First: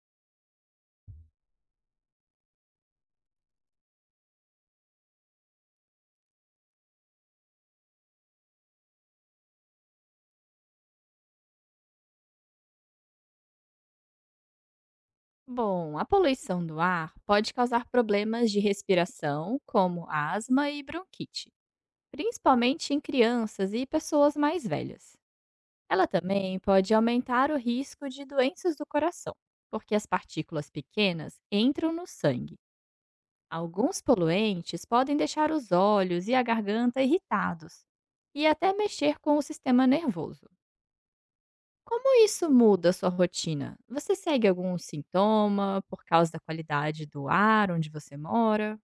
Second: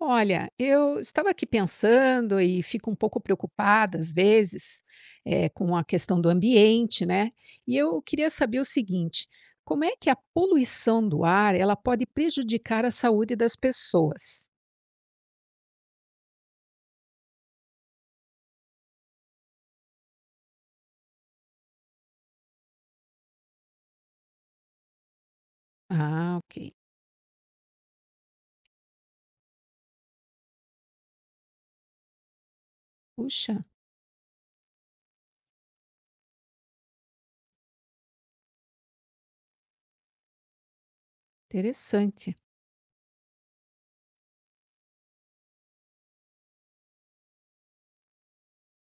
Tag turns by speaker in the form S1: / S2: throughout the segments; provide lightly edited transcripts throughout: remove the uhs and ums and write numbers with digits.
S1: Olha, eu estava aqui pensando e fico um pouco preocupada às vezes com a questão do ambiente, né? E eu queria saber o seguinte: como é que a poluição do ar ela pode prejudicar a saúde das pessoas?
S2: Bom, a poluição do ar pode causar problemas de respiração, como asma e bronquite, principalmente em crianças e pessoas mais velhas. Ela
S1: Ah,
S2: também
S1: ok.
S2: pode aumentar o risco de doenças do coração, porque as partículas pequenas entram no sangue.
S1: Puxa,
S2: Alguns poluentes podem deixar os olhos e a garganta irritados e até mexer com o sistema nervoso. Como
S1: interessante.
S2: isso muda a sua rotina? Você segue algum sintoma por causa da qualidade do ar onde você mora?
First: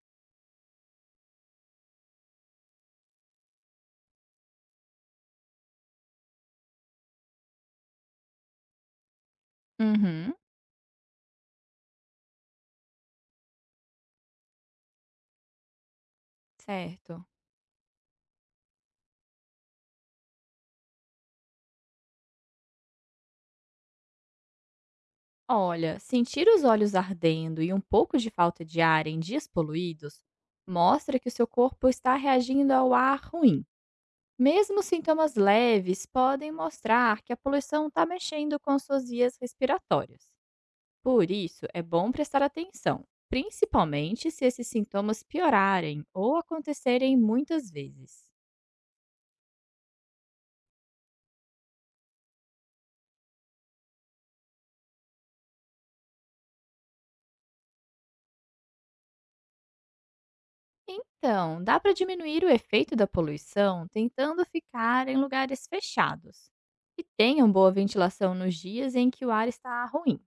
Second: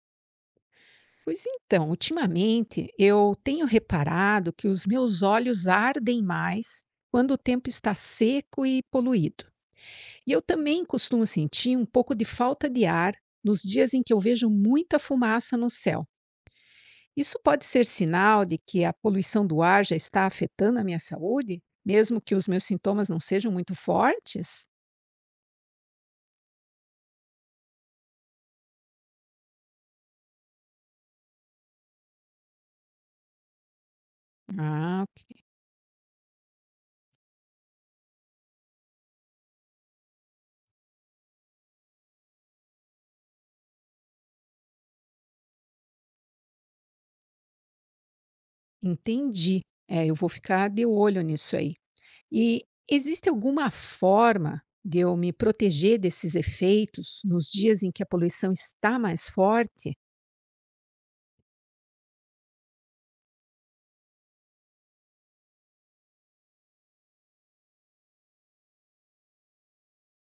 S1: Pois então, ultimamente eu tenho reparado que os meus olhos ardem mais quando o tempo está seco e poluído. E
S2: Uhum,
S1: eu também costumo sentir um pouco de falta de ar nos dias em que eu vejo muita fumaça no céu.
S2: certo.
S1: Isso pode ser sinal de que a poluição do ar já está afetando a minha saúde, mesmo que os meus sintomas não sejam muito fortes?
S2: Olha, sentir os olhos ardendo e um pouco de falta de ar em dias poluídos mostra que o seu corpo está reagindo ao ar ruim. Mesmo
S1: Ah,
S2: sintomas
S1: ok.
S2: leves podem mostrar que a poluição está mexendo com suas vias respiratórias. Por isso, é bom prestar atenção, principalmente se esses sintomas piorarem ou acontecerem muitas vezes.
S1: Entendi. É, eu vou ficar de olho nisso aí. E existe alguma forma de eu me proteger desses efeitos nos dias em que a poluição está mais forte?
S2: Então, dá para diminuir o efeito da poluição tentando ficar em lugares fechados e tenham boa ventilação nos dias em que o ar está ruim.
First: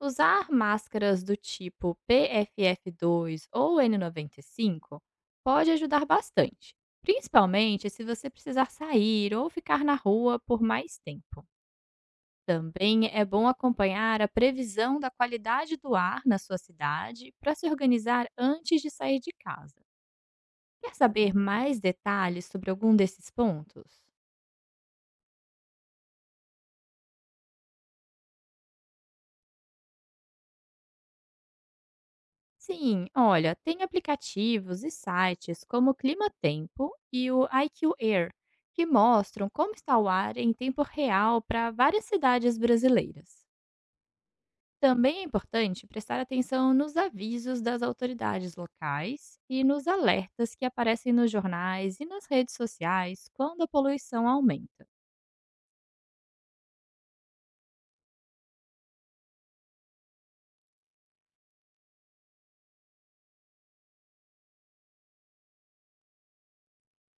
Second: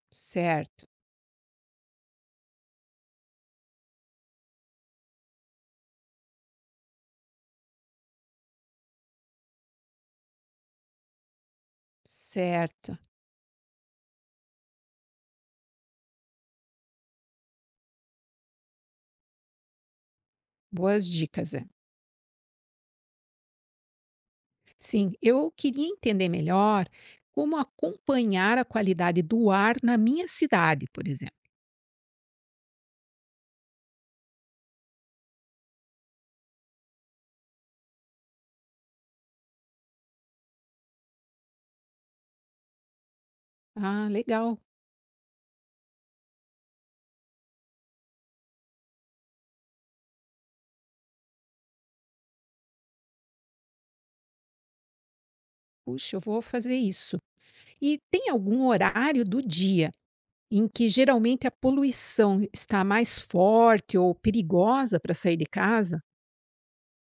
S2: Usar
S1: Certo,
S2: máscaras do tipo PFF2 ou N95 pode ajudar bastante, principalmente se você precisar sair ou ficar na rua por mais tempo.
S1: certo.
S2: Também é bom acompanhar a previsão da qualidade do ar na sua cidade para se organizar antes de sair de casa. Quer
S1: Boas
S2: saber
S1: dicas, é.
S2: mais detalhes sobre algum desses pontos?
S1: Sim, eu queria entender melhor como acompanhar a qualidade do ar na minha cidade, por exemplo.
S2: Sim, olha, tem aplicativos e sites como o Climatempo e o IQ Air, que mostram como está o ar em tempo real para várias cidades brasileiras.
S1: Ah, legal.
S2: Também é importante prestar atenção nos avisos das autoridades locais e nos alertas que aparecem nos jornais e nas redes sociais quando a poluição aumenta.
S1: Puxa, eu vou fazer isso. E tem algum horário do dia em que geralmente a poluição está mais forte ou perigosa para sair de casa?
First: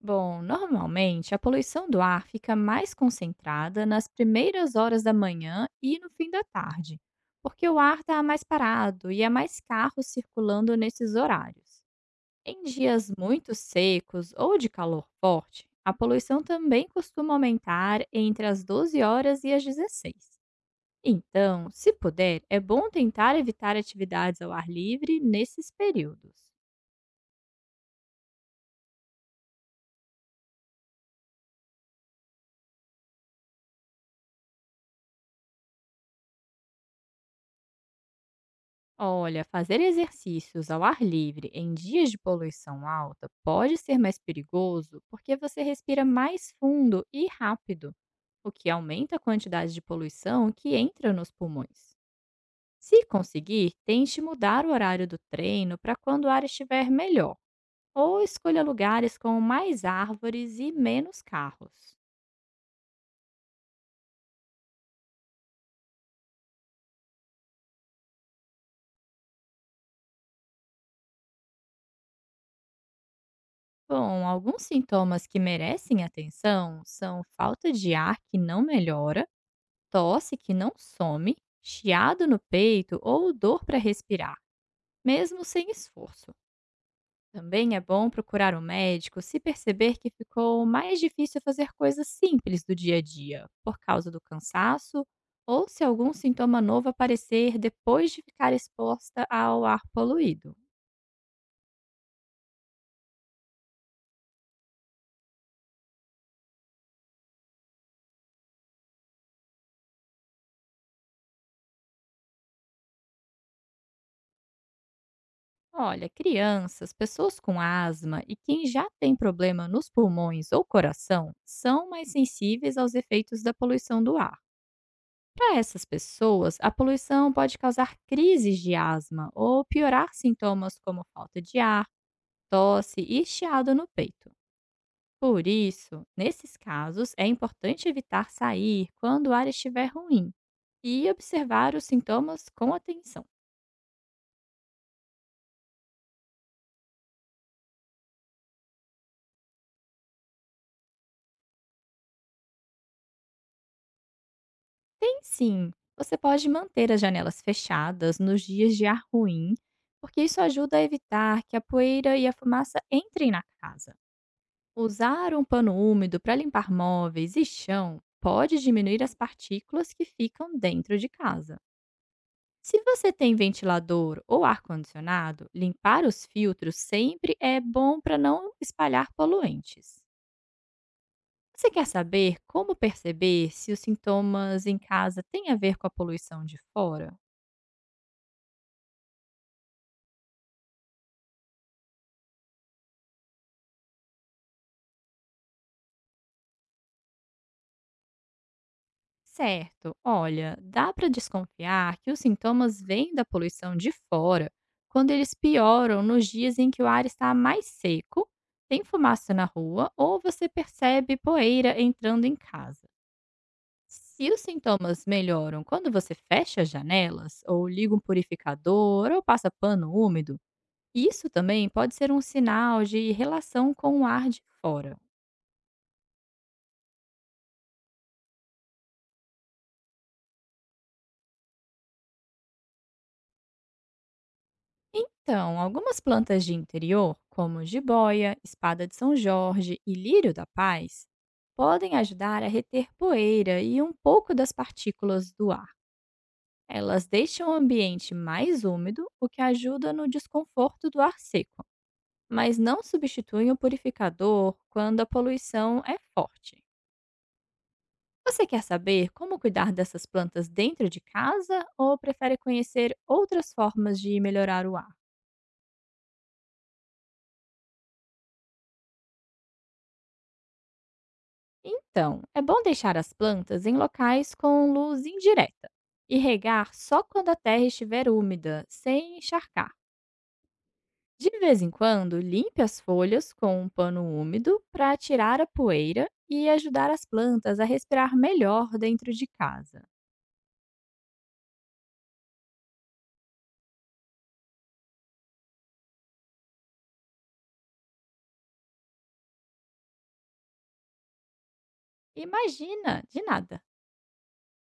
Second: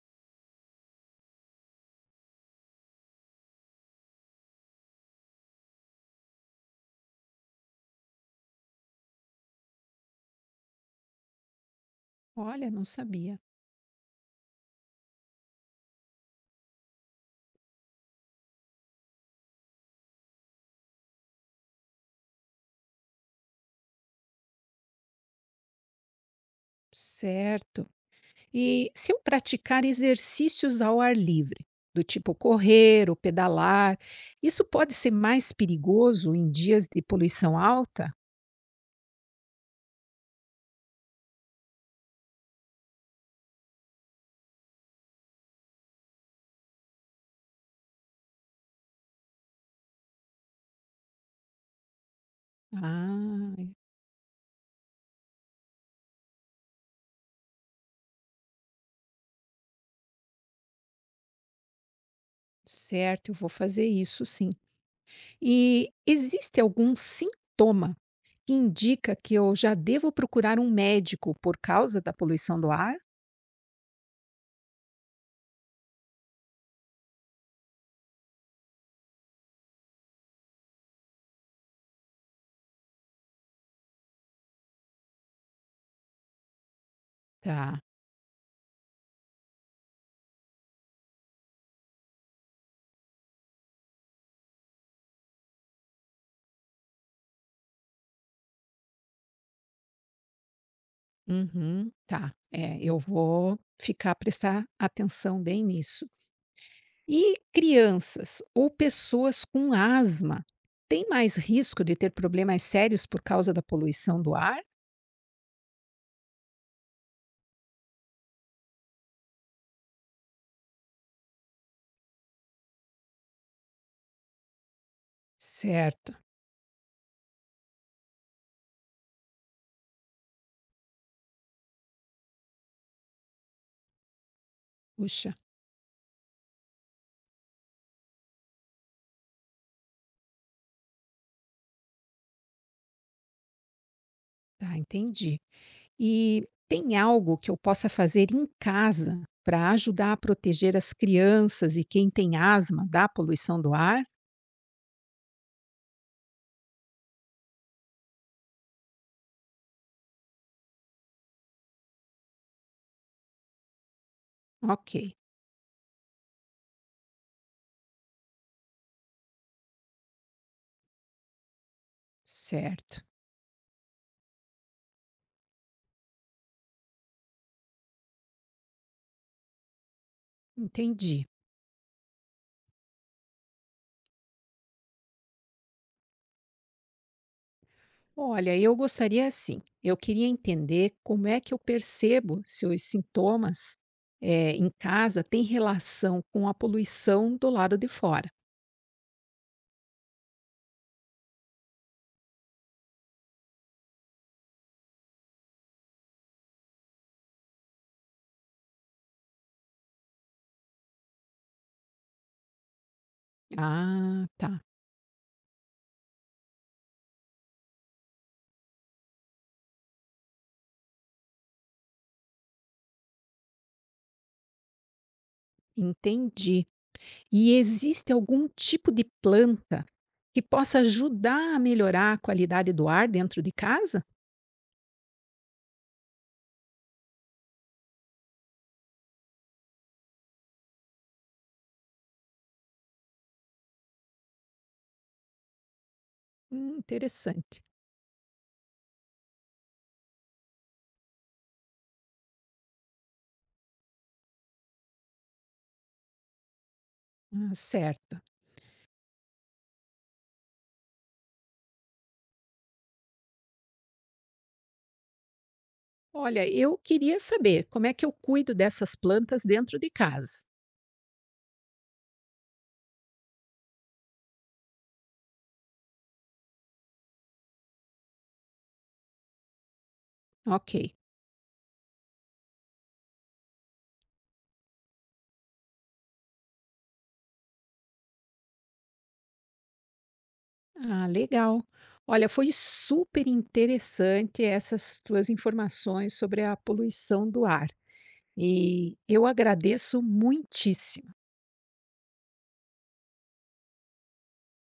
S2: Bom, normalmente a poluição do ar fica mais concentrada nas primeiras horas da manhã e no fim da tarde, porque o ar está mais parado e há mais carros circulando nesses horários. Em
S1: Olha, não
S2: dias
S1: sabia.
S2: muito secos ou de calor forte, a poluição também costuma aumentar entre as 12 horas e as 16. Então, se puder, é bom tentar evitar atividades ao ar livre nesses períodos.
S1: Certo. E se eu praticar exercícios ao ar livre, do tipo correr ou pedalar, isso pode ser mais perigoso em dias de poluição alta?
S2: Olha, fazer exercícios ao ar livre em dias de poluição alta pode ser mais perigoso porque você respira mais fundo e rápido, o que aumenta a quantidade de poluição que entra nos pulmões. Se
S1: Ah,
S2: conseguir, tente mudar o horário do treino para quando o ar estiver melhor, ou escolha lugares com mais árvores e menos carros.
S1: certo, eu vou fazer isso sim. E existe algum sintoma que indica que eu já devo procurar um médico por causa da poluição do ar?
S2: Bom, alguns sintomas que merecem atenção são falta de ar que não melhora, tosse que não some, chiado no peito ou dor para respirar, mesmo sem esforço. Também
S1: Tá.
S2: é bom procurar um médico se perceber que ficou mais difícil fazer coisas simples do dia a dia, por causa do cansaço ou se algum sintoma novo aparecer depois de ficar exposta ao ar poluído.
S1: Uhum, tá. É, eu vou ficar prestar atenção bem nisso. E crianças ou pessoas com asma têm mais risco de ter problemas sérios por causa da poluição do ar?
S2: Olha, crianças, pessoas com asma e quem já tem problema nos pulmões ou coração são mais sensíveis aos efeitos da poluição do ar. Para essas
S1: Certo.
S2: pessoas, a poluição pode causar crises de asma ou piorar sintomas como falta de ar, tosse e chiado no peito.
S1: Puxa,
S2: Por isso, nesses casos, é importante evitar sair quando o ar estiver ruim e observar os sintomas com atenção.
S1: tá, entendi. E tem algo que eu possa fazer em casa para ajudar a proteger as crianças e quem tem asma da poluição do ar?
S2: Tem sim, você pode manter as janelas fechadas nos dias de ar ruim, porque isso ajuda a evitar que a poeira e a fumaça entrem na casa.
S1: Ok,
S2: Usar um pano úmido para limpar móveis e chão pode diminuir as partículas que ficam dentro de casa. Se
S1: certo,
S2: você tem ventilador ou ar-condicionado, limpar os filtros sempre é bom para não espalhar poluentes.
S1: entendi.
S2: Você quer saber como perceber se os sintomas em casa têm a ver com a poluição de fora?
S1: Olha, eu gostaria assim, eu queria entender como é que eu percebo se os sintomas em casa têm relação com a poluição do lado de fora.
S2: Certo, olha, dá para desconfiar que os sintomas vêm da poluição de fora quando eles pioram nos dias em que o ar está mais seco, tem fumaça na rua ou você percebe poeira entrando em casa.
S1: Ah,
S2: Se os
S1: tá,
S2: sintomas melhoram quando você fecha as janelas, ou liga um purificador, ou passa pano úmido, isso também pode ser um sinal de relação com o ar de fora.
S1: entendi. E existe algum tipo de planta que possa ajudar a melhorar a qualidade do ar dentro de casa?
S2: Então, algumas plantas de interior, como jiboia, espada de São Jorge e lírio da paz, podem ajudar a reter poeira e um pouco das partículas do ar. Elas deixam o
S1: Interessante.
S2: ambiente mais úmido, o que ajuda no desconforto do ar seco, mas não substituem o purificador quando a poluição é forte.
S1: Ah, certo.
S2: Você quer saber como cuidar dessas plantas dentro de casa ou prefere conhecer outras formas de melhorar o ar?
S1: Olha, eu queria saber como é que eu cuido dessas plantas dentro de casa.
S2: Então, é bom deixar as plantas em locais com luz indireta e regar só quando a terra estiver úmida, sem encharcar.
S1: Ok.
S2: De vez em quando, limpe as folhas com um pano úmido para tirar a poeira e ajudar as plantas a respirar melhor dentro de casa.
S1: Ah, legal. Olha, foi super interessante essas tuas informações sobre a poluição do ar. E eu agradeço muitíssimo.
S2: Imagina, de nada.